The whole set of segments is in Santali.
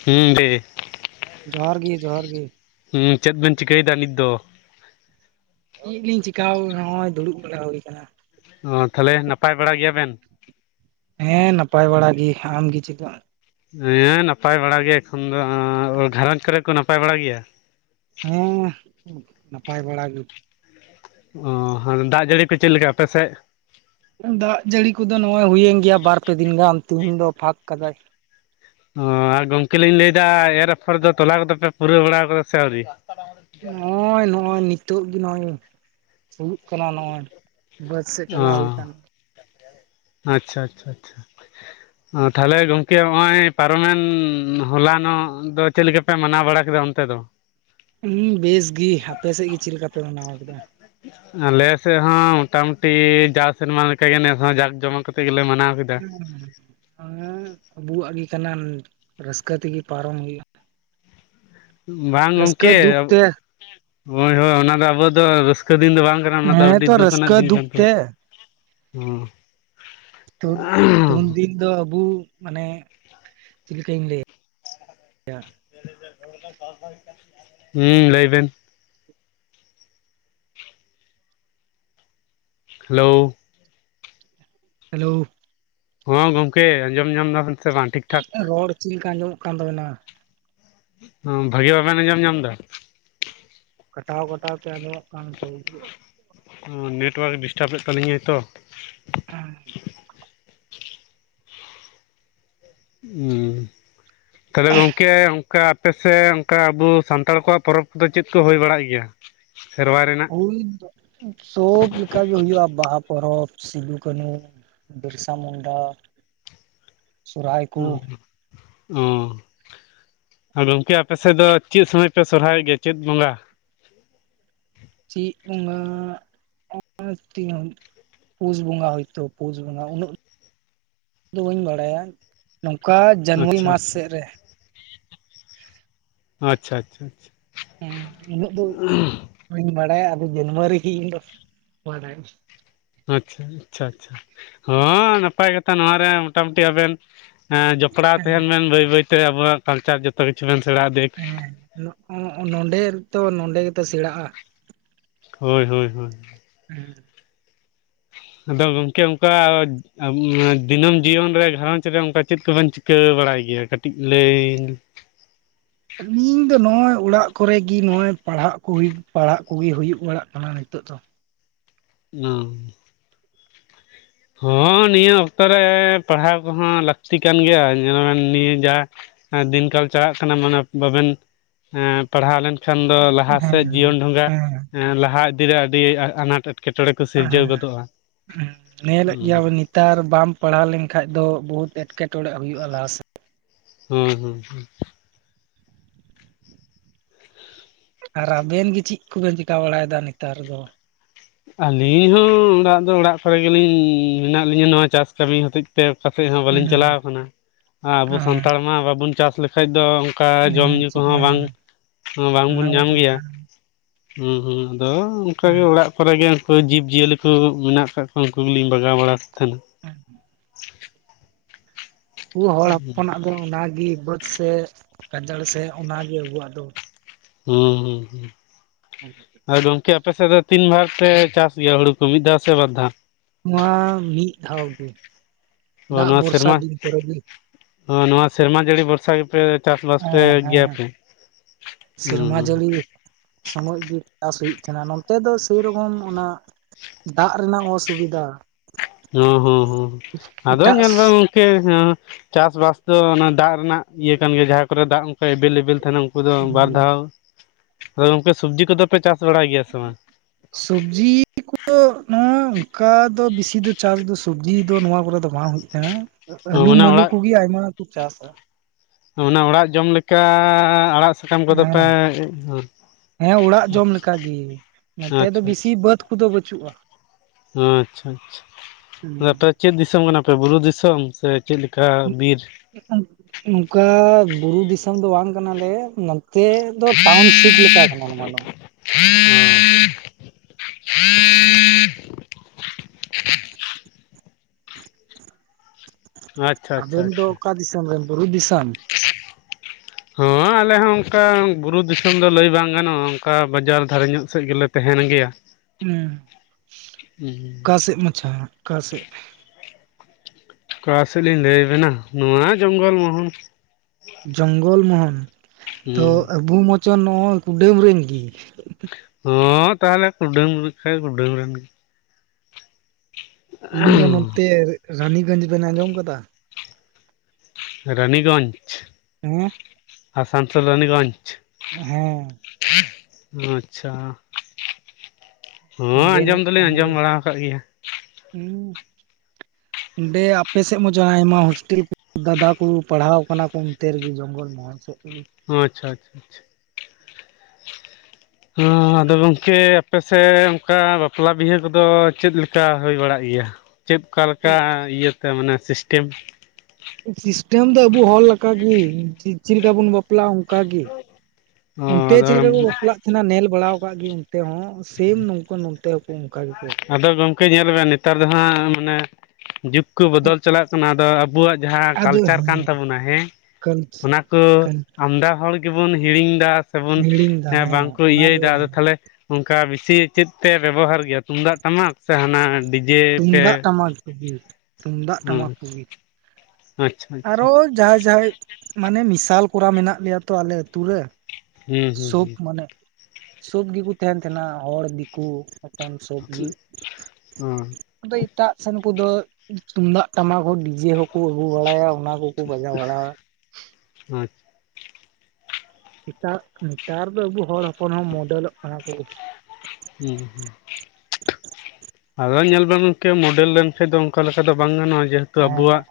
[unintelligible] ᱡᱚᱦᱟᱨ ᱜᱮ ᱡᱚᱦᱟᱨ ᱜᱮ ᱦᱩᱸ ᱪᱮᱫ ᱵᱤᱱ ᱪᱤᱠᱟᱹ ᱭᱮᱫᱟ ᱱᱤᱛ ᱫᱚ ᱪᱤᱫᱞᱤᱧ ᱪᱤᱠᱟᱹᱣ ᱦᱚᱜ-ᱚᱭ ᱫᱩᱲᱩᱵ ᱵᱟᱲᱟ ᱦᱩᱭ ᱠᱟᱱᱟ ᱚᱸ ᱛᱟᱦᱞᱮ ᱱᱟᱯᱟᱭ ᱵᱟᱲᱟ ᱜᱮᱭᱟ ᱵᱮᱱ ᱦᱮᱸ ᱱᱟᱯᱟᱭ ᱵᱟᱲᱟ ᱜᱮ ᱟᱢᱜᱮ ᱪᱮᱫ ᱠᱟ ᱦᱮᱸ ᱱᱟᱯᱟᱭ ᱵᱟᱲᱟ ᱜᱮ ᱮᱠᱷᱚᱱ ᱫᱚ, ᱜᱷᱟᱨᱚᱸᱡᱽ ᱠᱚᱨᱮ ᱠᱚ ᱱᱟᱯᱟᱭ ᱵᱟᱲᱟ ᱜᱮᱭᱟ ᱦᱮᱸ ᱱᱟᱯᱟᱭ ᱵᱟᱲᱟ ᱜᱮ᱾ ᱚᱻ ᱦᱚᱸ ᱫᱟᱜ ᱡᱟᱹᱲᱤ ᱠᱚ ᱪᱮᱫ ᱞᱮᱠᱟ ᱟᱯᱮᱥᱮᱜ ᱫᱟᱜ ᱡᱟᱹᱲᱤ ᱠᱚᱫᱚ ᱱᱚᱜ ᱚᱭ ᱦᱩᱭᱮᱱ ᱜᱮᱭᱟ ᱵᱟᱨ ᱯᱮ ᱫᱤᱱ ᱜᱟᱱ ᱛᱤᱦᱤᱧ ᱫᱚ ᱯᱷᱟᱸᱠ ᱠᱟᱫᱟᱭ ᱚᱸ ᱟᱨ ᱜᱚᱝᱠᱮ ᱞᱤᱧ ᱞᱟᱹᱭᱫᱟ ᱮᱨ ᱟᱯᱷᱚᱨ ᱫᱚ ᱛᱚᱞᱟ ᱠᱚᱫᱚ ᱯᱮ ᱯᱩᱨᱟᱹᱣ ᱵᱟᱲᱟ ᱠᱟᱫᱟ ᱥᱮ ᱟᱹᱣᱨᱤ ᱱᱚᱜᱼᱚᱭ ᱱᱚᱜᱼᱚᱭ ᱱᱤᱛᱳᱜ ᱜᱮ ᱱᱚᱜᱼᱚᱭ ᱦᱩᱭᱩᱜ ᱠᱟᱱᱟ ᱱᱚᱜᱼᱚᱭ ᱵᱟᱹᱫᱽ ᱥᱮᱫ ᱪᱟᱞᱟᱣ ᱦᱩᱭ ᱚᱸ ᱟᱠᱟᱱᱟ ᱟᱪᱪᱷᱟ ᱟᱪᱪᱷᱟ ᱟᱪᱪᱷᱟ [inaudible] ᱚᱸ ᱛᱟᱦᱚᱞᱮ ᱜᱚᱝᱠᱮ ᱱᱚᱜᱼᱚᱭ ᱯᱟᱨᱚᱢᱮᱱ ᱦᱚᱞᱟᱱᱚᱜ ᱫᱚ ᱪᱮᱫ ᱞᱮᱠᱟᱯᱮ ᱢᱟᱱᱟᱣ ᱵᱟᱲᱟ ᱠᱮᱫᱟ ᱚᱱᱛᱮ ᱫᱚ ᱦᱩᱸ ᱵᱮᱥ ᱜᱮ ᱟᱯᱮᱥᱮᱫ ᱜᱮ ᱪᱮᱞ ᱠᱟᱯᱮ ᱢᱟᱱᱟᱣ ᱟᱠᱟᱫᱟ ᱟᱞᱮ ᱥᱮᱫ ᱦᱚᱸ ᱢᱚᱴᱟᱢᱩᱴᱤ ᱡᱟᱣ ᱥᱮᱨᱢᱟ ᱞᱮᱠᱟᱜᱮ ᱱᱮᱥ ᱦᱚᱸ ᱡᱟᱠ ᱡᱚᱢᱚᱠ ᱠᱟᱛᱮ ᱜᱮᱞᱮ ᱢᱟᱱᱟᱣ ᱠᱮᱫᱟ ᱦᱩᱸ ᱦᱮᱸ ᱟᱹᱵᱩᱣᱟᱜ ᱜᱮ ᱠᱟᱱᱟ ᱨᱟᱹᱥᱠᱟᱹ ᱛᱮᱜᱮ ᱯᱟᱨᱚᱢ ᱦᱩᱭᱩᱜᱼᱟ ᱵᱟᱝ ᱨᱟᱹᱥᱠᱟᱹ ᱜᱚᱝᱠᱮ ᱫᱩᱠ ᱛᱮ ᱦᱳᱭ ᱦᱳᱭ ᱚᱱᱟ ᱫᱚ ᱟᱵᱚ ᱫᱚ ᱨᱟᱹᱥᱠᱟᱹ ᱫᱤᱱ ᱫᱚ ᱵᱟᱝ ᱠᱟᱱᱟ ᱚᱱᱟ ᱫᱚ ᱦᱮᱸ ᱟᱹᱰᱤ ᱛᱚ ᱫᱩᱠ ᱨᱮᱱᱟᱜ ᱨᱟᱹᱥᱠᱟᱹ ᱫᱤᱱ ᱫᱩᱠ ᱠᱟᱱ ᱛᱟᱵᱚ, ᱛᱮ ᱦᱩᱸ ᱛᱩᱫ ᱛᱩᱱᱫᱤᱱ ᱫᱚ ᱟᱵᱩ ᱢᱟᱱᱮ ᱪᱤᱞᱠᱟᱹᱧ ᱞᱟᱹᱭᱟ [inaudible] ᱦᱩᱸ ᱞᱟᱹᱭ ᱵᱮᱱ ᱦᱮᱞᱳᱣ ᱦᱮᱞᱳᱣ ᱦᱚᱸ ᱜᱚᱝᱠᱮ ᱟᱸᱡᱚᱢ ᱧᱟᱢ ᱮᱫᱟᱵᱤᱱ ᱥᱮ ᱵᱟᱝ ᱴᱷᱤᱠ ᱴᱷᱟᱠ ᱨᱚᱲ ᱪᱤᱞᱠᱟ ᱟᱸᱡᱚᱢᱚᱜ ᱠᱟᱱ ᱛᱟᱵᱮᱱᱟ ᱵᱷᱟᱜᱤ ᱵᱟᱵᱮᱱ ᱟᱸᱡᱚᱢ ᱧᱟᱢ ᱫᱟ ᱠᱟᱴᱟᱣ ᱠᱟᱴᱟᱣ ᱛᱮ ᱟᱸᱡᱚᱢᱚᱜ ᱠᱟᱱ ᱛᱟᱭ ᱜᱮ ᱱᱮᱴᱳᱣᱟᱨᱠ ᱰᱤᱥᱴᱟᱵᱮᱫ ᱛᱟᱞᱤᱧᱟᱭ ᱛᱚ [unintelligible] ᱦᱩᱸ [inaudible] ᱛᱟᱦᱚᱞᱮ ᱜᱚᱝᱠᱮ ᱚᱝᱠᱟ ᱟᱯᱮ ᱥᱮᱫ ᱚᱝᱠᱟ ᱟᱵᱩ ᱥᱟᱱᱛᱟᱲ ᱠᱚᱣᱟᱜ ᱯᱚᱨᱚᱵᱽ ᱫᱚ ᱪᱮᱫ ᱠᱚ ᱦᱩᱭ ᱵᱟᱲᱟᱜ ᱜᱮᱭᱟ ᱥᱮᱨᱣᱟ ᱨᱮᱱᱟᱜ ᱦᱩᱭ ᱫᱚ ᱥᱚᱵ ᱞᱮᱠᱟᱜᱮ ᱦᱩᱭᱩᱜᱼᱟ ᱵᱟᱦᱟ ᱯᱚᱨᱚᱵᱽ ᱥᱤᱫᱩ ᱠᱟᱹᱱᱩ ᱵᱤᱨᱥᱟ ᱢᱩᱱᱰᱟ ᱥᱚᱨᱦᱟᱭ ᱠᱚ [inaudible] ᱚᱸ ᱟᱫᱚ ᱜᱚᱝᱠᱮ ᱟᱯᱮ ᱥᱮᱫ ᱫᱚ ᱪᱮᱫ ᱥᱚᱢᱚᱭ ᱯᱮ ᱥᱚᱨᱦᱟᱭᱚᱜ ᱜᱮᱭᱟ ᱪᱮᱫ ᱵᱚᱸᱜᱟ ᱪᱤᱜ ᱵᱚᱸᱜᱟ [unintelligible] ᱯᱩᱥ ᱵᱚᱸᱜᱟ ᱦᱳᱭᱛᱳ ᱯᱩᱥ ᱵᱚᱸᱜᱟ ᱩᱱᱟᱹᱜ ᱫᱚ ᱵᱟᱹᱧ ᱵᱟᱰᱟᱭᱟ ᱱᱚᱝᱠᱟ ᱡᱟᱱᱚᱣᱟᱞᱤ ᱟᱪᱪᱷᱟ ᱢᱟᱥ ᱟᱪᱪᱷᱟ ᱥᱮᱜ ᱨᱮ ᱟᱪᱪᱷᱟ ᱟᱪᱪᱷᱟ ᱟᱪᱪᱷᱟ ᱦᱮᱸ ᱩᱱᱟᱹᱜ ᱫᱚ ᱵᱟᱹᱧ ᱵᱟᱲᱟᱭᱟ ᱟᱫᱚ ᱡᱟᱹᱱᱩᱣᱟᱨᱤ ᱤᱧ ᱫᱚ ᱵᱟᱰᱟᱭ ᱟᱪᱪᱷᱟ ᱟᱪᱪᱷᱟ ᱟᱪᱪᱷᱟ ᱦᱚᱸ ᱱᱟᱯᱟᱭ ᱠᱟᱛᱷᱟ ᱱᱚᱣᱟᱨᱮ ᱢᱳᱚᱴᱟᱢᱩᱴᱤ ᱟᱵᱮᱱ ᱦᱮᱸ ᱡᱚᱯᱲᱟᱣ ᱛᱟᱦᱮᱱ ᱵᱮᱱ ᱵᱟᱹᱭ ᱵᱟᱹᱭᱛᱮ ᱟᱵᱚᱣᱟᱜ ᱠᱟᱞᱪᱟᱨ ᱡᱚᱛᱚ ᱠᱤᱪᱷᱩ ᱵᱮᱱ ᱥᱮᱬᱟ ᱤᱫᱤᱭᱟ ᱱᱚᱜ ᱚ ᱱᱚᱸᱰᱮ ᱛᱚ ᱱᱚᱰᱮ ᱜᱮᱛᱚ ᱥᱮᱬᱟᱜᱼᱟ ᱦᱳᱭ ᱦᱳᱭ ᱦᱳᱭ ᱦᱮᱸ ᱟᱫᱚ ᱜᱚᱝᱠᱮ ᱚᱱᱠᱟ ᱟᱢ ᱫᱤᱱᱟᱹᱢ ᱡᱤᱭᱚᱱ ᱨᱮ ᱜᱷᱟᱨᱚᱸᱡᱽ ᱨᱮ ᱚᱱᱠᱟ ᱪᱮᱫ ᱠᱚᱵᱮᱱ ᱪᱤᱠᱟᱹ ᱵᱟᱲᱟᱭ ᱜᱮᱭᱟ ᱠᱟᱹᱴᱤᱡ ᱞᱟᱹᱭ, ᱤᱧ ᱫᱚ ᱱᱚᱜᱼᱚᱭ ᱚᱲᱟᱜ ᱠᱚᱨᱮᱜᱤ ᱱᱚᱜᱼᱚᱭ ᱯᱟᱲᱦᱟᱜ ᱠᱩ ᱦᱩᱤ ᱯᱟᱲᱦᱟᱜ ᱠᱩᱜᱤ ᱦᱩᱭᱩᱜ ᱵᱟᱲᱟᱜ ᱠᱟᱱᱟ ᱱᱤᱛᱚᱜ ᱫᱚ᱾ [unintelligible] ᱦᱚᱸ ᱱᱤᱭᱟᱹ ᱚᱠᱛᱚ ᱨᱮ ᱯᱟᱲᱦᱟᱣ ᱠᱚᱦᱚᱸ ᱞᱟᱹᱠᱛᱤ ᱠᱟᱱ ᱜᱮᱭᱟ ᱧᱮᱞᱟᱢᱮᱱ ᱱᱤᱭᱟᱹ ᱡᱟ ᱮᱸ ᱫᱤᱱ ᱠᱟᱞ ᱪᱟᱞᱟᱜ ᱠᱟᱱᱟ ᱢᱟᱱᱮ ᱵᱟᱵᱮᱱ ᱯᱟᱲᱦᱟᱣ ᱞᱮᱱᱠᱷᱟᱱ ᱫᱚ ᱞᱟᱦᱟ ᱦᱮᱸ ᱥᱮᱫ ᱡᱤᱭᱚᱱ ᱰᱷᱚᱸᱜᱟ ᱦᱮᱸ ᱞᱟᱦᱟ ᱤᱫᱤᱨᱮ ᱟᱹᱰᱤ ᱟᱱᱟᱴ ᱮᱴᱠᱮᱴᱚᱬᱮ ᱠᱚ ᱥᱤᱨᱡᱟᱹᱣ ᱜᱚᱫᱚᱜᱼᱟ᱾ ᱦᱮᱸ ᱧᱮᱞᱮᱫ ᱦᱩᱸ ᱜᱮᱭᱟ ᱱᱮᱛᱟᱨ ᱵᱟᱢ ᱯᱟᱲᱦᱟᱣ ᱞᱮᱱᱠᱷᱟᱡ ᱫᱚ ᱵᱚᱦᱩᱛ ᱮᱴᱠᱮᱴᱚᱬᱮᱜ ᱦᱩᱭᱩᱜᱼᱟ ᱞᱟᱦᱟᱥᱮᱫ᱾ ᱦᱩᱸ ᱦᱩᱸ ᱦᱩᱸ ᱟᱨ ᱟᱵᱮᱱ ᱜᱮ ᱪᱤᱫ ᱠᱩᱵᱮᱱ ᱪᱤᱠᱟᱹ ᱵᱟᱲᱟᱭᱮᱫᱟ ᱱᱮᱛᱟᱨ ᱫᱚ? ᱟᱹᱞᱤᱧ ᱦᱚᱸ ᱚᱲᱟᱜ ᱫᱚ ᱚᱲᱟᱜ ᱠᱚᱨᱮ ᱜᱮᱞᱤᱧ ᱢᱮᱱᱟᱜ ᱞᱤᱧᱟᱹ ᱱᱚᱣᱟ ᱪᱟᱥ ᱠᱟᱹᱢᱤ ᱦᱚᱛᱮᱫ ᱛᱮ ᱚᱠᱟᱥᱮᱫ ᱦᱚᱸ ᱵᱟᱞᱤᱧ ᱪᱟᱞᱟᱣ ᱟᱠᱟᱱᱟ ᱟᱵᱚ ᱥᱟᱱᱛᱟᱲ ᱢᱟ ᱵᱟᱵᱩᱱ ᱪᱟᱥ ᱞᱮᱠᱟᱡ ᱫᱚ, ᱠᱟ ᱡᱚᱢ ᱧᱩ ᱠᱚᱦᱚᱸ ᱵᱟᱝ ᱚᱱᱟ ᱵᱟᱝᱵᱚᱱ ᱧᱟᱢ ᱢᱟᱛᱚ ᱜᱮᱭᱟ᱾ ᱠᱟᱱ ᱦᱩᱸ ᱦᱩᱸ ᱟᱫᱚ ᱚᱱᱠᱟᱜᱮ ᱚᱲᱟᱜ ᱠᱚᱨᱮ ᱜᱮ ᱩᱱᱠᱩ ᱡᱤᱵᱽ ᱡᱤᱭᱟᱹᱞᱤ ᱠᱩ ᱢᱮᱱᱟᱜ ᱟᱠᱟᱫ ᱠᱚᱣᱟ ᱩᱱᱠᱩ ᱜᱮᱞᱤᱧ ᱵᱟᱜᱟᱣ ᱵᱟᱲᱟᱮᱫ ᱠᱚ ᱛᱟᱦᱮᱱᱟ᱾ [unintelligible] ᱠᱩ ᱦᱚᱲ ᱦᱚᱯᱚᱱᱟᱜ ᱫᱚ ᱚᱱᱟᱜᱤ ᱵᱟᱹᱫᱽ ᱥᱮ ᱜᱟᱡᱟᱲ ᱥᱮ ᱚᱱᱟᱜᱮ ᱟᱵᱚᱣᱟᱜ ᱫᱚ᱾ ᱦᱩᱸ ᱦᱩᱸ ᱦᱩᱸ ᱦᱳᱭ ᱜᱚᱝᱠᱮ ᱟᱯᱮ ᱥᱮᱫ ᱨᱮ ᱛᱤᱱᱵᱟᱨ ᱯᱮ ᱪᱟᱥ ᱜᱮᱭᱟ ᱦᱩᱲᱩ ᱠᱚ ᱢᱤᱫ ᱫᱷᱟᱣ ᱥᱮ ᱵᱟᱨ ᱫᱷᱟᱣ? ᱱᱚᱣᱟ ᱢᱤᱫ ᱫᱷᱟᱣ ᱜᱮ ᱚ ᱫᱟᱜ ᱵᱚᱨᱥᱟ ᱥᱮᱨᱢᱟ ᱫᱤᱱ ᱠᱚᱨᱮ ᱜᱤ᱾ ᱱᱚᱣᱟ ᱱᱚᱣᱟ ᱥᱮᱨᱢᱟ ᱡᱟᱹᱲᱤ ᱵᱷᱚᱨᱥᱟ ᱜᱮᱯᱮ ᱪᱟᱥᱵᱟᱥ ᱯᱮ ᱦᱮᱸ ᱦᱮᱸ ᱜᱮᱭᱟᱯᱮ ᱥᱮᱨᱢᱟ ᱚᱸ᱾ ᱡᱟᱹᱲᱤ ᱥᱚᱢᱚᱭ ᱜᱮ ᱪᱟᱥ ᱦᱩᱭᱩᱜ ᱛᱟᱦᱮᱸᱱᱟ ᱱᱚᱱᱛᱮ ᱫᱚ ᱥᱮᱨᱚᱠᱚᱢ ᱚᱱᱟ, ᱫᱟᱜ ᱨᱮᱱᱟᱜ ᱚᱥᱩᱵᱤᱫᱷᱟ᱾ ᱦᱚᱸ ᱦᱚᱸ ᱦᱚᱸ ᱟᱫᱚ ᱮᱴᱟᱜ ᱧᱮᱞᱵᱮᱱ ᱜᱚᱝᱠᱮ ᱦᱸ ᱪᱟᱥ ᱵᱟᱥ ᱫᱚ ᱚᱱᱟ ᱫᱟᱜ ᱨᱮᱱᱟᱜ ᱤᱭᱟᱹ ᱠᱟᱱ ᱜᱮᱭᱟ ᱡᱟᱦᱟᱸ ᱠᱚᱨᱮ ᱫᱟᱜ ᱚᱱᱠᱟ ᱮᱵᱮᱞᱮᱵᱮᱞ ᱛᱟᱦᱮᱱᱟ ᱩᱱᱠᱩ ᱫᱚ ᱵᱟᱨ ᱫᱷᱟᱣ ᱟᱫᱚ ᱜᱚᱝᱠᱮ ᱥᱩᱵᱽᱡᱤ ᱠᱚᱫᱚᱯᱮ ᱪᱟᱥ ᱵᱟᱲᱟᱭ ᱜᱮᱭᱟ ᱥᱮ ᱵᱟᱝ? ᱥᱩᱵᱡᱤ [unintelligible] ᱠᱩ ᱫᱚ ᱱᱚ ᱚᱭ ᱚᱱᱠᱟ ᱫᱚ ᱵᱤᱥᱤ ᱫᱚ ᱪᱟᱥ ᱫᱚ ᱥᱩᱵᱡᱤ ᱫᱚ ᱱᱚᱣᱟ ᱠᱚᱨᱮ ᱫᱚ ᱵᱟᱝ ᱦᱩᱭᱩᱜ ᱛᱟᱦᱮᱸᱱᱟ᱾ ᱟᱹᱞᱩ ᱢᱟᱱᱮ ᱢᱟᱹᱞᱩ ᱚᱲᱟᱜ ᱠᱚᱜᱤ ᱟᱭᱢᱟ ᱠᱚ ᱪᱟᱥᱟ᱾ ᱚᱱᱟ ᱚᱲᱟᱜ ᱡᱚᱢ ᱞᱮᱠᱟᱻ ᱟᱲᱟᱜ ᱥᱟᱠᱟᱢ ᱠᱚᱫᱚ ᱯᱮ ᱦᱮᱸ ᱟᱪᱪᱷᱟ ᱦᱮᱸ ᱚᱲᱟᱜ ᱡᱚᱢ ᱞᱮᱠᱟᱜᱤ, ᱱᱚᱛᱮ ᱫᱚ ᱟᱪᱪᱷᱟ ᱵᱤᱥᱤ ᱵᱟᱹᱫᱽ ᱠᱩᱫᱚ ᱵᱟᱹᱪᱩᱜᱼᱟ᱾ ᱟᱪᱪᱷᱟ ᱟᱪᱪᱷᱟ ᱟᱯᱮ ᱪᱮᱫ ᱫᱤᱥᱚᱢ ᱠᱟᱱᱟ ᱯᱮ ᱵᱩᱨᱩ ᱫᱤᱥᱚᱢ ᱥᱮ ᱪᱮᱫ ᱞᱮᱠᱟ ᱵᱤᱨ ᱱᱚᱝᱠᱟ ᱵᱩᱨᱩ ᱫᱤᱥᱚᱢ ᱫᱚ ᱵᱟᱝ ᱠᱟᱱᱟᱞᱮ, ᱱᱚ ᱛᱮ ᱫᱚ ᱴᱟᱣᱩᱱᱥᱤᱯ ᱞᱮᱠᱟ ᱠᱟᱱᱟ ᱱᱚᱣᱟ ᱫᱚ᱾ ᱟᱪᱪᱷᱟ ᱟᱪᱪᱷᱟ ᱟᱵᱮᱱ ᱫᱚ ᱟᱪᱪᱷᱟ ᱚᱠᱟ ᱫᱤᱥᱚᱢ ᱨᱮᱱ ᱵᱩᱨᱩ ᱫᱤᱥᱚᱢ? ᱦᱚᱸ ᱟᱞᱮ ᱦᱚᱸ ᱚᱱᱠᱟ ᱵᱩᱨᱩ ᱫᱤᱥᱚᱢ ᱫᱚ ᱞᱟᱹᱭ ᱵᱟᱝ ᱜᱟᱱᱚᱜᱼᱟ ᱚᱱᱠᱟ ᱵᱟᱡᱟᱨ ᱫᱷᱟᱨᱮ ᱧᱚᱜ ᱥᱮᱫ ᱜᱮᱞᱮ ᱛᱟᱦᱮᱱ ᱜᱮᱭᱟ᱾ ᱦᱮᱸ ᱠᱟ ᱥᱮᱫ ᱢᱟᱪᱷᱟ ᱠᱟᱥᱮᱫ, ᱚᱠᱟ ᱥᱮᱫ ᱞᱤᱧ ᱞᱟᱹᱭ ᱟᱵᱮᱱᱟ ᱱᱚᱣᱟ ᱡᱚᱝᱜᱚᱞ ᱢᱚᱦᱚᱞ᱾ ᱡᱚᱝᱜᱚᱞ ᱢᱚᱦᱚᱱ ᱛᱚ ᱦᱩᱸ ᱟᱵᱩ ᱢᱚᱪᱚᱱ ᱱᱚᱜᱼᱚᱭ ᱠᱩᱰᱟᱹᱢ ᱨᱮᱱ ᱜᱤ᱾ ᱦᱚᱸ ᱛᱟᱦᱚᱞᱮ ᱠᱩᱰᱟᱹᱢ ᱞᱮᱠᱷᱟᱱ ᱠᱩᱰᱟᱹᱢ ᱨᱮᱱ ᱜᱮ᱾ ᱤᱧ ᱫᱚ ᱱᱚᱛᱮ ᱨᱟᱱᱤᱜᱚᱧᱡᱽ ᱨᱮᱧ ᱟᱸᱡᱚᱢ ᱠᱟᱫᱟ? ᱨᱟᱱᱤᱜᱚᱡᱽ? ᱦᱮᱸ ᱟᱥᱟᱱᱥᱚᱞ ᱨᱟᱱᱤᱜᱚᱧᱡᱽ? ᱦᱮᱸ ᱟᱪᱪᱷᱟ ᱦᱚᱸ ᱟᱸᱡᱚᱢ ᱫᱚᱞᱤᱧ ᱟᱸᱡᱚᱢ ᱵᱟᱲᱟ ᱟᱠᱟᱫ ᱜᱮᱭᱟ᱾ ᱦ ᱚᱸᱰᱮ ᱟᱯᱮ ᱥᱮᱫ ᱢᱟ ᱡᱟ ᱟᱭᱢᱟ ᱦᱳᱥᱴᱮᱞ ᱠᱚ ᱫᱟᱫᱟ ᱠᱩ ᱯᱟᱲᱦᱟᱣ ᱠᱟᱱᱟ ᱠᱚ ᱚᱱᱛᱮ ᱨᱮᱜᱮ ᱡᱚᱝᱜᱚᱞ ᱢᱚᱦᱚᱞ ᱥᱮᱫ ᱨᱮᱜᱤ ᱟᱪᱷᱟ ᱟᱪᱪᱷᱟ ᱟᱪᱷᱟ ᱚᱸ ᱟᱫᱚ ᱜᱚᱝᱠᱮ ᱟᱯᱮᱥᱮᱫ ᱚᱱᱠᱟ ᱵᱟᱯᱞᱟ ᱵᱤᱦᱟᱹ ᱠᱚᱫᱚ ᱪᱮᱫ ᱞᱮᱠᱟ ᱦᱩᱭ ᱵᱟᱲᱟᱜ ᱜᱮᱭᱟ? ᱪᱮᱫᱠᱟ ᱞᱮᱠᱟ ᱤᱭᱟᱹᱛᱮ ᱢᱟᱱᱮ ᱥᱤᱥᱴᱮᱢ? ᱥᱤᱥᱴᱮᱢ ᱫᱚ ᱟᱵᱚ ᱦᱚᱲ ᱞᱮ ᱞᱮᱠᱟᱟᱜᱤ ᱪᱮᱫ ᱞᱮᱠᱟ ᱵᱩᱱ ᱵᱟᱯ ᱵᱟᱯᱞᱟ ᱚᱱᱠᱟᱜ ᱜᱮ ᱚ ᱚᱱᱛᱮ ᱟᱫᱚ ᱪᱮᱫ ᱞᱮᱠᱟ ᱠᱚ ᱵᱟᱯᱞᱟᱜ ᱛᱟᱦᱮᱱᱟ ᱱᱮᱞ ᱵᱟᱲᱟ ᱠᱟᱫ ᱜᱮ ᱚᱱᱛᱮ ᱦᱚᱸ ᱥᱮᱢ ᱱᱚᱝᱠᱟ ᱱᱚᱱᱛᱮ ᱦᱚᱸᱠᱩ ᱚᱱᱠᱟ ᱜᱮᱠᱚ ᱟᱫᱚ ᱜᱚᱝᱠᱮ ᱧᱮᱞ ᱵᱮᱱ ᱱᱮᱛᱟᱨ ᱫᱚ ᱦᱟᱸᱜ ᱢᱟᱱᱮ ᱡᱩᱜᱽ ᱠᱚ ᱵᱚᱫᱚᱞ ᱪᱟᱞᱟᱜ ᱠᱟᱱᱟ ᱟᱫᱚ ᱟᱵᱚᱣᱟᱜ ᱡᱟᱦᱟᱸ ᱠᱟᱞᱪᱟᱨ ᱠᱟᱱ ᱛᱟᱵᱚᱱᱟ ᱦᱮᱸ ᱠᱟᱞᱪ ᱚᱱᱟ ᱠᱚ ᱠᱟᱞᱪ ᱟᱢᱫᱟ ᱦᱚᱲ ᱜᱮᱵᱚᱱ ᱦᱤᱲᱤᱧ ᱮᱫᱟ ᱥᱮᱵᱚᱱ ᱦᱤᱲᱤᱧ ᱫᱟ ᱦᱮᱸ ᱵᱟᱝᱠᱚ ᱚᱱᱟ ᱫᱚ ᱤᱭᱟᱹᱭᱮᱫᱟ ᱟᱫᱚ ᱦᱮᱸ ᱛᱟᱦᱚᱞᱮ ᱚᱱᱠᱟ ᱵᱮᱥᱤ ᱪᱮᱫ ᱯᱮ ᱵᱮᱵᱚᱦᱟᱨ ᱜᱮᱭᱟ ᱛᱩᱢᱫᱟᱜ ᱴᱟᱢᱟᱠ ᱥᱮ ᱦᱟᱱᱟ ᱰᱤ ᱛᱩᱢᱫᱟᱜ ᱴᱟᱢᱟᱠ ᱠᱚᱜᱤ ᱛᱩᱢᱫᱟᱜ ᱴᱟᱢᱟᱠ ᱦᱩᱸ ᱠᱚᱜᱤ ᱟᱪᱪᱷᱟ ᱟᱪᱪᱷᱟ ᱟᱨᱚ ᱡᱟᱦᱟᱸᱭ ᱡᱟᱦᱟᱸᱟᱭ ᱢᱟᱱᱮ ᱢᱮᱤᱥᱟᱞ ᱠᱚᱨ ᱢᱮᱱᱟᱜ ᱞᱮᱭᱟ ᱛᱚ ᱟᱞᱮ ᱟᱛᱚ ᱨᱮ ᱦᱩᱸ ᱦᱩᱸ ᱥᱚᱵ ᱦᱩᱸ ᱢᱟᱱᱮ ᱥᱚᱵ ᱜᱮᱠᱚ ᱛᱟᱦᱮᱱ ᱛᱟᱦᱮᱸᱱᱟ ᱦᱚᱲ ᱫᱤᱠᱩ ᱮᱠᱟᱱ ᱥᱚᱵᱜ ᱜᱮ ᱚ ᱟᱪᱪᱷᱟ ᱟᱫᱚ ᱮᱴᱟᱜ ᱥᱮᱱ ᱠᱚᱫᱚ ᱛᱩᱢᱫᱟᱜ ᱴᱟᱢᱟᱠ ᱦᱚᱸ ᱰᱤᱡᱮ ᱦᱚᱠᱚ ᱟᱹᱜᱩ ᱵᱟᱲᱟᱭᱟ ᱚᱱᱟ ᱠᱚᱠᱚ ᱵᱟᱡᱟᱣ ᱵᱟᱲᱣᱟ ᱟᱪᱪᱷᱟ ᱱᱮᱛᱟᱨ ᱱᱮᱛᱟᱨ ᱫᱚ ᱟᱵᱚ ᱦᱚᱲ ᱦᱚᱯᱚᱱ ᱦᱚᱸ ᱢᱚᱰᱮᱞᱚᱜ ᱠᱟᱱᱟ ᱠᱚ ᱦᱩᱸ ᱦᱩᱸ ᱟᱫᱚ ᱧᱮᱞ ᱵᱟᱝ ᱜᱚᱝᱠᱮ ᱢᱚᱰᱮᱞ ᱞᱮᱱᱠᱟᱱᱡ ᱫᱚ ᱚᱱᱠᱟ ᱞᱮᱠᱟ ᱫᱚ ᱵᱟᱝ ᱜᱟᱱᱚᱜᱼᱟ ᱡᱮᱦᱮᱛᱩ ᱦᱮᱸ ᱟᱵᱚᱣᱟᱜ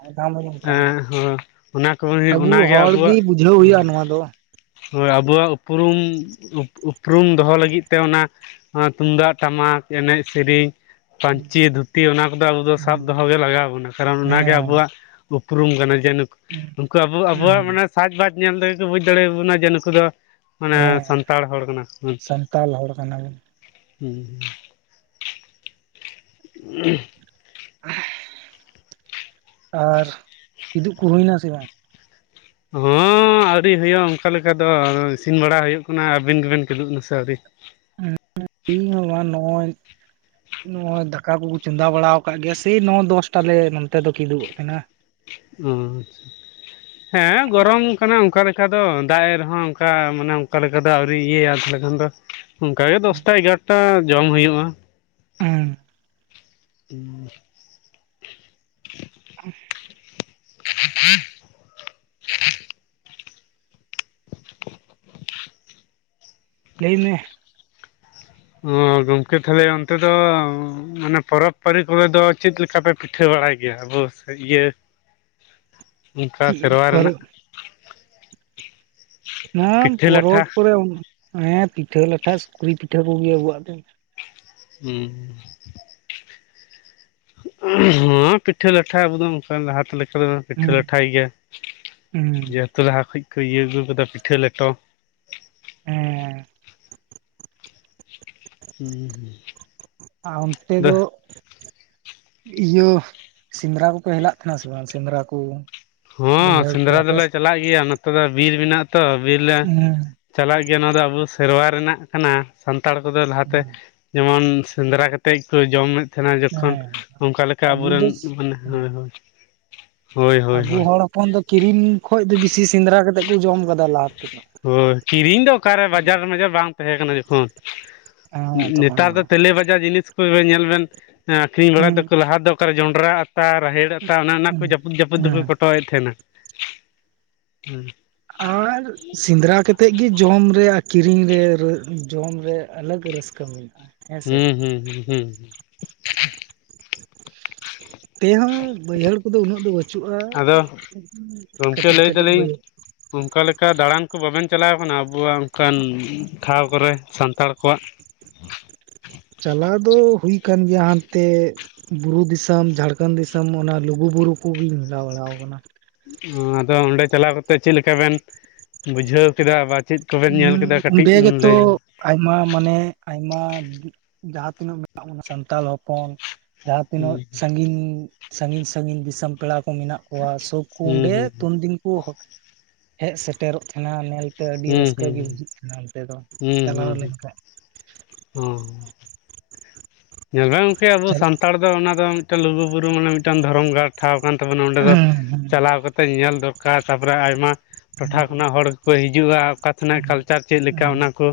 ᱚᱱᱠᱟᱱ ᱮᱸ ᱦ ᱚᱱᱟ ᱠᱚ ᱟᱵᱚ ᱚᱱᱟᱜᱮ ᱦᱚᱲ ᱜᱮ ᱟᱵᱚᱣᱟᱜ ᱵᱩᱡᱷᱟᱹᱣ ᱦᱩᱭᱩᱜᱼᱟ ᱱᱚᱣᱟ ᱫᱚ ᱦᱮᱸ ᱦᱳᱭ ᱟᱵᱚᱣᱟᱜ ᱩᱯᱨᱩᱢ ᱩᱯᱨᱩᱢ ᱫᱚᱦᱚ ᱞᱟᱹᱜᱤᱫ ᱛᱮ ᱚᱱᱟ ᱛᱩᱢᱫᱟᱜ ᱴᱟᱢᱟᱠ ᱮᱱᱮᱡ ᱥᱮᱨᱮᱧ ᱯᱟᱹᱧᱪᱤ ᱫᱷᱩᱛᱤ ᱚᱱᱟ ᱠᱚᱫᱚ ᱟᱵᱚ ᱫᱚ ᱥᱟᱵ ᱫᱚᱦᱚᱜᱮ ᱞᱟᱜᱟᱣ ᱵᱚᱱᱟ ᱠᱟᱨᱚᱱ ᱚᱱᱟᱜᱮ ᱦᱮᱸ ᱟᱵᱚᱣᱟᱜ ᱩᱯᱨᱩᱢ ᱠᱟᱱᱟ ᱡᱮᱱᱩ ᱱᱩᱠᱩ ᱟᱵᱚ ᱟᱵᱚᱣᱟᱜ ᱦᱮᱸ ᱢᱟᱱᱮ ᱥᱟᱡᱽ ᱵᱟᱡᱽ ᱧᱮᱞ ᱛᱮᱜᱮ ᱠᱚ ᱵᱩᱡᱽ ᱫᱟᱲᱮᱭᱟᱵᱚᱱᱟ ᱡᱮ ᱱᱩᱠᱩ ᱫᱚ ᱢᱟᱱᱮ ᱦᱮᱸ ᱥᱟᱱᱛᱟᱲ ᱦᱚᱲ ᱠᱟᱱᱟ ᱥᱟᱱᱛᱟᱞ ᱦᱚᱲ ᱠᱟᱱᱟᱵᱚᱱ [unintelligible] ᱚᱦ ᱟᱨ ᱠᱤᱫᱩᱵ ᱠᱚ ᱦᱩᱭᱱᱟ ᱥᱮ ᱵᱟᱝ ᱦᱚᱸᱮ ᱟᱹᱣᱨᱤ ᱦᱩᱭᱩᱜ ᱚᱱᱠᱟ ᱞᱮᱠᱟ ᱫᱚ ᱤᱥᱤᱱ ᱵᱟᱲᱟ ᱦᱩᱭᱩᱜ ᱠᱟᱱᱟ ᱟᱹᱵᱤᱱ ᱜᱮᱵᱮᱱ ᱠᱷᱩᱞᱩᱜ ᱱᱟᱥᱮ ᱟᱹᱣᱨᱤ ᱟᱹᱞᱤᱧ ᱦᱚᱸ ᱵᱟᱝ ᱱᱚᱜ-ᱚᱭ ᱱᱚᱜᱚᱭ ᱫᱟᱠᱟ ᱠᱚᱠᱚ ᱪᱚᱸᱫᱟ ᱵᱟᱲᱟ ᱟᱠᱟᱫ ᱜᱮᱭᱟ ᱥᱮᱭ ᱱᱚ ᱫᱚᱥᱴᱟᱞᱮ ᱱᱚᱛᱮ ᱫᱚ ᱠᱸᱤᱫᱩᱵᱚᱜ ᱛᱮᱱᱟ ᱚ ᱦᱮᱸ ᱜᱚᱨᱚᱢ ᱠᱟᱱᱟ ᱚᱱᱠᱟ ᱞᱮᱠᱟ ᱫᱚ ᱫᱟᱜ ᱮ ᱨᱮᱦᱚᱸ ᱚᱱᱠᱟ ᱢᱟᱱᱮ ᱚᱱᱠᱟ ᱞᱮᱠᱟ ᱫᱚ ᱟᱹᱣᱨᱤ ᱤᱭᱟᱹᱭᱟ ᱛᱟᱦᱚᱞᱮ ᱠᱷᱟᱱ ᱫᱚ ᱚᱱᱠᱟᱜᱮ ᱫᱚᱥᱴᱟ ᱮᱜᱟᱨᱚᱴᱟ ᱡᱚᱢ ᱦᱩᱭᱩᱜᱼᱟ ᱦᱮᱸ [inaudible] [inaudible] [inaudible] ᱞᱟᱹᱭ ᱢᱮ᱾ ᱚ ᱜᱚᱢᱠᱮ ᱛᱟᱦᱚᱞᱮ ᱚᱱᱛᱮ ᱫᱚ ᱚᱱᱮ ᱯᱚᱨᱚᱵᱽ ᱯᱟᱹᱤ ᱠᱚᱨᱮ ᱫᱚ ᱪᱮᱫ ᱞᱮᱠᱟ ᱯᱮ ᱯᱤᱴᱷᱟᱹ ᱵᱟᱲᱟᱭ ᱜᱮᱭᱟ ᱟᱵᱚ ᱤᱭᱟᱹ ᱚᱱᱠᱟ ᱪᱮᱫ ᱥᱮᱨᱣᱟ ᱯᱚᱨᱚᱵᱽ ᱨᱮᱱᱟᱜ᱾ ᱚᱱᱟ ᱯᱤᱴᱷᱟᱹ ᱞᱟᱴᱷᱟ ᱯᱚᱨᱚᱵᱽ ᱠᱚᱨᱮ ᱦᱮᱸ ᱯᱤᱴᱷᱟᱹ ᱞᱟᱴᱷᱟ ᱥᱩᱠᱨᱤ ᱯᱤᱴᱷᱟᱹ ᱠᱚᱜᱮ ᱟᱵᱚᱣᱟᱜ ᱫᱚ᱾ ᱦᱮᱸ ᱦᱮ ᱯᱤᱴᱷᱟᱹ ᱞᱟᱴᱷᱟ ᱟᱵᱚ ᱫᱚ ᱚᱱᱠᱟ ᱞᱟᱦᱟᱛᱮ ᱞᱮᱠᱟᱮᱫ ᱯᱤᱴᱷᱟᱹ ᱦᱩᱸ ᱞᱟᱴᱷᱟᱭ ᱜᱮᱭᱟ᱾ ᱦᱩᱸ ᱡᱮᱦᱮᱛᱩ ᱞᱟᱦᱟ ᱠᱷᱚᱱ ᱠᱚ ᱤᱭᱟᱹ ᱟᱹᱜᱩ ᱠᱟᱫᱟ ᱯᱤᱴᱷᱟᱹ ᱞᱮᱴᱚ ᱦᱮᱸ ᱦᱩᱸ ᱦᱩᱸ ᱟᱱᱛᱮ ᱫᱚ ᱤᱭᱟᱹ ᱥᱮᱸᱫᱽᱨᱟ ᱠᱚᱠᱚ ᱦᱮᱞᱟᱜ ᱛᱟᱦᱮᱱᱟ ᱥᱮ ᱵᱟᱝ ᱥᱮᱸᱫᱽᱨᱟ ᱠᱚ᱾ ᱦᱚᱸ ᱵᱟᱹᱭᱦᱟᱹᱲ ᱠᱚ ᱥᱮᱸᱫᱽᱨᱟ ᱟᱯᱮ ᱫᱚᱞᱮ ᱥᱮᱫ? ᱪᱟᱞᱟᱜ ᱜᱮᱭᱟ ᱱᱚᱛᱮ ᱫᱚ ᱵᱤᱨ ᱢᱮᱱᱟᱜ ᱟ ᱛᱚ ᱵᱤᱨ ᱞᱮᱼᱼ ᱦᱮᱸ ᱪᱟᱞᱟᱜ ᱜᱮᱭᱟ ᱱᱚᱣᱟ ᱫᱚ ᱟᱵᱚ ᱥᱮᱨᱣᱟ ᱨᱮᱱᱟᱜ ᱠᱟᱱᱟ ᱥᱟᱱᱛᱟᱲ ᱠᱚᱫᱚ ᱞᱟᱦᱟᱛᱮ ᱡᱮᱢᱚᱱ ᱥᱮᱸᱫᱽᱨᱟ ᱠᱟᱛᱮᱫ ᱠᱚ ᱡᱚᱢᱮᱫ ᱛᱟᱦᱮᱱᱟ ᱡᱚᱠᱷᱚᱱ ᱦᱮᱸ ᱚᱱᱠᱟ ᱞᱮᱠᱟ ᱟᱵᱚ ᱟᱵᱚᱨᱮᱱ ᱫᱚ ᱢᱟᱱᱮ ᱦᱳᱭ ᱦᱳᱭ ᱦᱳᱭ ᱦᱳᱭ ᱟᱵᱩ ᱦᱳᱭ ᱦᱚᱲ ᱦᱚᱯᱚᱱ ᱫᱚ ᱠᱤᱨᱤᱧ ᱠᱷᱚᱡ ᱫᱚ ᱵᱮᱥᱤ ᱥᱮᱸᱫᱽᱨᱟ ᱠᱟᱛᱮᱫ ᱠᱚ ᱡᱚᱢ ᱟᱠᱟᱫᱟ ᱞᱟᱦᱟ, ᱛᱮᱫᱚ ᱦᱳᱭ ᱠᱤᱨᱤᱧ ᱫᱚ ᱚᱠᱟᱨᱮ ᱵᱟᱡᱟᱨ ᱢᱟᱡᱟᱨ ᱵᱟᱝ ᱛᱟᱦᱮᱸ ᱠᱟᱱᱟ ᱡᱚᱠᱷᱚᱱ, ᱦᱮᱸ ᱛᱚᱠᱷᱚᱱ ᱱᱮᱛᱟᱨ ᱫᱚ ᱛᱮᱞᱮ ᱵᱟᱡᱟᱨ ᱡᱤᱱᱤᱥ ᱠᱚ ᱧᱮᱞ ᱵᱮᱱ ᱟᱹᱠᱷᱨᱤᱧ ᱵᱟᱲᱟᱭ ᱦᱩᱸ ᱛᱟᱠᱚ ᱞᱟᱦᱟ ᱫᱚ ᱚᱠᱟᱨᱮ ᱡᱚᱸᱰᱨᱟ ᱟᱛᱟ ᱨᱟᱦᱮᱲ ᱚᱱᱟ ᱠᱚ ᱦᱩᱸ ᱡᱟᱹᱯᱩᱫ ᱡᱟᱹᱯᱩᱫ ᱫᱚᱠᱚ ᱦᱮᱸ ᱠᱚᱴᱚᱭᱮᱫ ᱛᱟᱦᱮᱱᱟ ᱦᱮ ᱟᱨ ᱥᱮᱸᱫᱽᱨᱟ ᱠᱟᱛᱮᱜ ᱜᱤ ᱡᱚᱢ ᱨᱮ ᱟᱠ ᱠᱤᱨᱤᱧ ᱨᱮ ᱡᱚᱢ ᱨᱮ ᱟᱞᱟᱜᱽ ᱨᱟᱹᱥᱠᱟᱹ ᱢᱮᱱᱟᱜᱼᱟ᱾ ᱦᱮᱸᱥᱮ ᱦᱩᱸ ᱦᱩᱸ ᱦᱩᱸ ᱦᱩᱸ ᱛᱮᱦᱚᱸ ᱵᱟᱹᱭᱦᱟᱹᱲ ᱠᱚᱫᱚ ᱩᱱᱟᱹᱜ ᱫᱚ ᱵᱟᱹ ᱪᱩᱜᱼᱟ ᱟᱫᱚ ᱜᱚᱢᱠᱮ ᱠᱟᱹᱴᱤᱡ ᱞᱟᱹᱭ ᱠᱟᱹᱴᱤᱡ ᱫᱟᱞᱤᱧ ᱵᱟᱹᱭᱟᱹᱲ ᱚᱱᱠᱟ ᱞᱮᱠᱟ ᱫᱟᱲᱟᱱ ᱠᱚ ᱵᱟᱵᱮᱱ ᱪᱟᱞᱟᱣ ᱠᱟᱱᱟ ᱟᱵᱚᱣᱟᱜ ᱚᱱᱠᱟᱱ ᱴᱷᱟᱶ ᱠᱚᱨᱮ ᱥᱟᱱᱛᱟᱲ ᱠᱚᱣᱟᱜ? [inaudible] ᱪᱟᱞᱟᱣ ᱫᱚ ᱦᱳᱭ ᱟᱠᱟᱱ ᱜᱮᱭᱟ ᱦᱟᱱᱛᱮ ᱵᱩᱨᱩ ᱫᱤᱥᱚᱢ ᱡᱷᱟᱲᱠᱷᱚᱱᱰ ᱫᱤᱥᱚᱢ ᱚᱱᱟ ᱞᱩᱜᱩ ᱵᱩᱨᱩ ᱠᱚᱜᱤᱧ ᱡᱮᱞᱟᱣ ᱵᱟᱲᱟ ᱟᱠᱟᱱᱟ᱾ ᱚᱸ ᱟᱫᱚ ᱚᱸᱰᱮ ᱪᱟᱞᱟᱣ ᱠᱟᱛᱮ ᱪᱮᱫ ᱞᱮᱠᱟ ᱵᱮᱱ ᱵᱩᱡᱷᱟᱹᱣ ᱠᱮᱫᱟ ᱵᱟ ᱪᱮᱫ ᱠᱚᱵᱮᱱ ᱧᱮᱞ ᱠᱮᱫᱟ ᱦᱩᱸ ᱠᱟᱹᱴᱤᱡ ᱚᱸᱰᱮ ᱞᱟᱹᱭᱟ᱾ ᱜᱮᱛᱚ ᱟᱭᱢᱟ ᱢᱟᱱᱮ ᱟᱭᱢᱟ ᱡᱟᱦᱟᱸ ᱛᱤᱱᱟᱹᱜ ᱢᱮᱱᱟᱜ ᱵᱚᱱᱟ ᱥᱟᱱᱛᱟᱲ ᱦᱚᱯᱚᱱ, ᱡᱟᱦᱟᱸ ᱛᱤᱱᱟᱹᱜ ᱥᱟᱜᱤᱧ ᱥᱟᱹᱜᱤᱧ ᱥᱟᱹᱜᱤᱧ ᱫᱤᱥᱚᱢ ᱯᱮᱲᱟ ᱠᱚ ᱢᱮᱱᱟᱜ ᱠᱚᱣᱟ ᱥᱩᱠ ᱠᱚ ᱦᱩᱸ ᱚᱸᱰᱮ ᱦᱩᱸ ᱛᱩᱱᱫᱤᱱ ᱠᱚ ᱦᱮᱡ ᱥᱮᱴᱮᱨᱚᱜ ᱛᱟᱦᱮᱸᱱᱟ ᱧᱮᱞᱛᱮ ᱟᱹᱰᱤ ᱦᱩᱸ ᱨᱟᱹᱥ ᱦᱩᱸ ᱠᱟᱹ ᱜᱮ ᱦᱩᱸ ᱵᱩᱡᱷᱟᱹᱜ ᱠᱟᱱᱟ ᱚᱱᱛᱮ ᱫᱚ ᱪᱟᱞᱟᱣ ᱞᱮᱱᱠᱷᱟᱱ᱾ ᱦᱮᱸ ᱧᱮᱞ ᱵᱮᱱ ᱜᱚᱝᱠᱮ ᱟᱵᱚ ᱪᱟᱞᱟᱜ ᱥᱟᱱᱛᱟᱲ ᱫᱚ ᱚᱱᱟ ᱫᱚ ᱢᱤᱫᱴᱟᱝ ᱞᱩᱜᱩᱵᱩᱨᱩ ᱢᱟᱱᱮ ᱢᱤᱫᱴᱟᱝ ᱫᱷᱚᱨᱚᱢ ᱜᱷᱟᱲ ᱴᱷᱟᱶ ᱠᱟᱱ ᱛᱟᱵᱚᱱᱟ ᱚᱸᱰᱮ ᱫᱚ ᱪᱟᱞᱟᱣ ᱠᱟᱛᱮ ᱧᱮᱞ ᱫᱚᱨᱠᱟᱨ, ᱛᱟᱨᱯᱚᱨᱮ ᱟᱭᱢᱟ ᱴᱚᱴᱷᱟ ᱠᱷᱚᱱᱟᱜ ᱦᱚᱲᱠᱚ ᱦᱤᱡᱩᱜᱼᱟ ᱚᱠᱟ ᱥᱮᱱᱟᱜ ᱠᱟᱞᱪᱟᱨ ᱪᱮᱫ ᱞᱮᱠᱟ ᱚᱱᱟ ᱠᱚ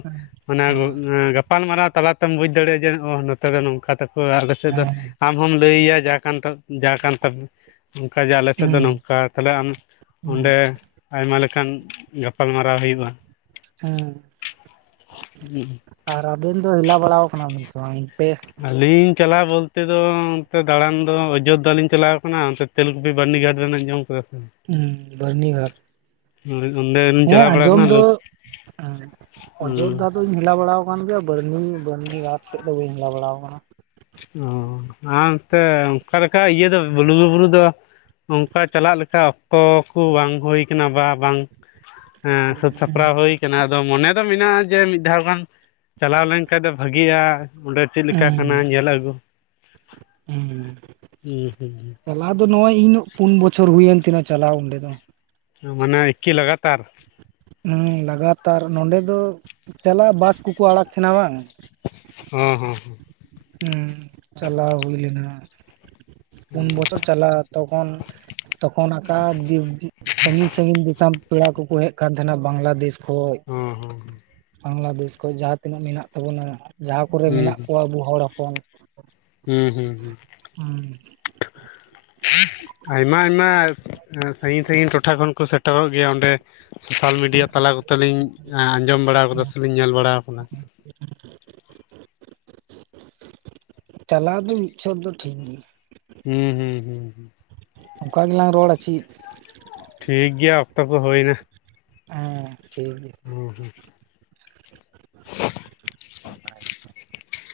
ᱚᱱᱟ ᱜᱟᱯᱟᱞᱢᱟᱨᱟᱣ ᱛᱟᱞᱟᱛᱮᱢ ᱵᱩᱡ ᱫᱟᱲᱮᱭᱟᱜᱼᱟ ᱡᱮ ᱱᱚᱛᱮ ᱫᱚ ᱱᱚᱝᱠᱟ ᱛᱟᱠᱚ ᱟᱞᱮ ᱥᱮᱫ ᱫᱚ ᱟᱢ ᱟᱢ ᱞᱟᱹᱭᱟ ᱡᱟᱦᱟᱸ ᱠᱟᱱ ᱡᱟ ᱠᱟᱱ ᱛᱟᱯᱮ ᱚᱱᱠᱟᱜᱮ ᱟᱞᱮ ᱥᱮᱫ ᱫᱚ ᱱᱚᱝᱠᱟ ᱛᱟᱦᱚᱞᱮ ᱟᱢ ᱚᱸᱰᱮ ᱟᱭᱢᱟ ᱞᱮᱠᱟᱱ ᱜᱟᱯᱟᱞᱢᱟᱨᱟᱣ ᱦᱩᱭᱩᱜᱼᱟ ᱦᱮᱸ ᱟᱨ ᱟᱵᱤᱱ ᱫᱚ ᱦᱮᱞᱟ ᱵᱟᱲᱟ ᱠᱟᱱᱟᱵᱤᱱ ᱥᱮ ᱵᱟᱝ ᱚᱱᱛᱮ? ᱟᱹᱞᱤᱧ ᱪᱟᱞᱟᱣ ᱵᱚᱞᱛᱮ ᱫᱚ ᱚᱱᱛᱮ ᱫᱟᱲᱟᱱ ᱫᱚ ᱚᱡᱳᱫᱽᱫᱷᱟ ᱞᱤᱧ ᱪᱟᱞᱟᱣ ᱟᱠᱟᱱᱟ ᱚᱱᱛᱮ ᱛᱮᱞᱠᱩᱯᱤ ᱵᱟᱹᱨᱱᱤ ᱜᱷᱟᱴ ᱨᱮᱱᱟᱜᱧ ᱟᱡᱚᱢ ᱠᱟᱫᱟ? ᱦᱮᱸ ᱵᱟᱹᱨᱱᱤ ᱜᱷᱟᱴ ᱚᱸᱰᱮ ᱞᱤᱧ ᱦᱮᱸ ᱪᱟᱞᱟᱣ ᱵᱟᱲᱟ ᱟᱸᱡᱚᱢ ᱟᱠᱟᱱᱟ ᱫᱚ ᱞᱟᱹᱣ ᱦᱮᱸ ᱚᱡᱳᱫᱽᱫᱷᱟ ᱚ ᱫᱚᱧ ᱦᱮᱞᱟ ᱵᱟᱲᱟ ᱠᱟᱱ ᱜᱮᱭᱟ ᱵᱟᱨᱱᱤ ᱜᱷᱟᱴ ᱥᱮᱫ ᱫᱚ ᱵᱟᱹᱧ ᱦᱮᱞᱟ ᱵᱟᱲᱟ ᱟᱠᱟᱱᱟ᱾ ᱚ ᱟᱱᱛᱮ ᱚᱱᱠᱟ ᱞᱮᱠᱟ ᱤᱭᱟᱹ ᱫᱚ ᱵᱞᱩ ᱵᱵᱩᱨᱩ ᱫᱚ ᱚᱱᱠᱟ ᱪᱟᱞᱟᱜ ᱞᱮᱠᱟ ᱚᱠᱛᱚ ᱠᱚ ᱵᱟᱝ ᱦᱳᱭ ᱠᱟᱱᱟ ᱵᱟ ᱵᱟᱝ ᱥᱟᱹᱛ ᱥᱟᱯ ᱥᱟᱯᱨᱟᱣ ᱦᱳᱭ ᱠᱟᱱᱟ ᱟᱫᱚ ᱢᱚᱱᱮ ᱫᱚ ᱢᱮᱱᱟᱜᱼᱟ ᱡᱮ ᱢᱤᱫ ᱫᱷᱟᱣ ᱜᱟᱱ ᱪᱟᱞᱟᱣ ᱞᱮᱱᱠᱷᱟᱱ ᱫᱚ ᱵᱷᱟᱹᱜᱤᱜᱼᱟ ᱚᱸᱰᱮ ᱪᱮᱫ ᱞᱮᱠᱟ ᱦᱩᱸ ᱠᱟᱱᱟ ᱧᱮᱞ ᱟᱹᱜᱩ ᱦᱩᱸ ᱦᱩᱸ ᱟᱫᱚ ᱱᱚᱜᱚᱭ ᱤᱱᱟᱹᱜ ᱯᱩᱱ ᱵᱚᱪᱷᱚᱨ ᱦᱩᱭᱮᱱ ᱛᱤᱱᱟ ᱪᱟᱞᱟᱣ ᱚᱸᱰᱮ ᱫᱚ ᱢᱟᱱᱮ ᱮᱠᱤ ᱞᱟᱜᱟᱛᱟᱨ ᱦᱮᱸ ᱞᱟᱜᱟᱛᱟᱨ ᱱᱚᱸᱰᱮ ᱫᱚ ᱪᱟᱞᱟᱜ ᱵᱟᱥ ᱠᱚᱠᱚ ᱟᱲᱟᱜ ᱛᱟᱦᱮᱸᱱᱟ ᱵᱟᱝ ᱦᱚᱸ ᱦᱚᱸ ᱦᱚᱸ ᱦᱩᱸ ᱪᱟᱞᱟᱣ ᱦᱩᱭ ᱞᱮᱱᱟ ᱯᱩᱱ ᱵᱚᱪᱷᱚᱨ ᱪᱟᱞᱟᱣ ᱛᱚᱠᱷᱚᱱ ᱛᱚᱠᱷᱚᱱ ᱟᱠᱟ ᱥᱟᱺᱜᱤᱧ ᱥᱟᱺᱜᱤᱧ ᱫᱤᱥᱚᱢ ᱯᱮᱲᱟ ᱠᱚᱠᱚ ᱦᱮᱡ ᱠᱟᱱ ᱛᱟᱦᱮᱸᱱᱟ ᱵᱟᱝᱞᱟᱫᱮᱥ ᱠᱷᱚᱡ ᱦᱚᱸ ᱦᱚᱸ ᱵᱟᱝᱞᱟᱫᱮᱥ ᱠᱷᱚᱡ ᱡᱟᱦᱟᱸ ᱛᱤᱱᱟᱹᱜ ᱢᱮᱱᱟᱜ ᱛᱟᱵᱚᱱᱟ ᱡᱟᱦᱟᱸ ᱠᱚᱨᱮ ᱦᱚᱸ ᱢᱮᱱᱟᱜ ᱦᱩᱸ ᱠᱚᱣᱟ ᱟᱵᱚ ᱦᱚᱲ ᱦᱚᱯᱚᱱ ᱦᱩᱸ ᱦᱩᱸ ᱦᱩᱸ [inaudible] ᱟᱭᱢᱟ ᱟᱭᱢᱟ ᱥᱟᱸᱜᱤᱧ ᱥᱟᱸᱜᱤᱧ ᱴᱚᱴᱷᱟ ᱠᱷᱚᱱ ᱠᱚ ᱥᱮᱴᱮᱨᱚᱜ ᱜᱮᱭᱟ ᱚᱸᱰᱮ ᱥᱳᱥᱟᱞ ᱦᱩᱸ ᱢᱤᱰᱤᱭᱟ ᱛᱟᱞᱟ ᱠᱚᱛᱮᱞᱤᱧ ᱟᱸᱡᱚᱢ ᱵᱟᱲᱟ ᱠᱟᱫᱟ ᱥᱮᱞᱤᱧ ᱧᱮᱞ ᱵᱟᱲᱟ ᱠᱟᱫᱟ [inaudible] ᱪᱟᱞᱟᱣ ᱫᱚ ᱢᱤᱫ ᱪᱷᱚᱴ ᱫᱚ ᱴᱷᱤᱠ ᱜᱮᱭᱟ ᱦᱩᱸ ᱦᱩᱸ ᱦᱩᱸ ᱚᱱᱠᱟ ᱜᱮᱞᱟᱝ ᱨᱚᱲᱟ ᱪᱤᱫ ᱴᱷᱤᱠ ᱜᱮᱭᱟ ᱚᱠᱛᱚ ᱠᱚ ᱦᱳᱭᱱᱟ ᱦᱮᱸ ᱴᱷᱤᱠ ᱜᱮᱭᱟ ᱦᱮᱸ ᱦᱮᱸ [inaudible]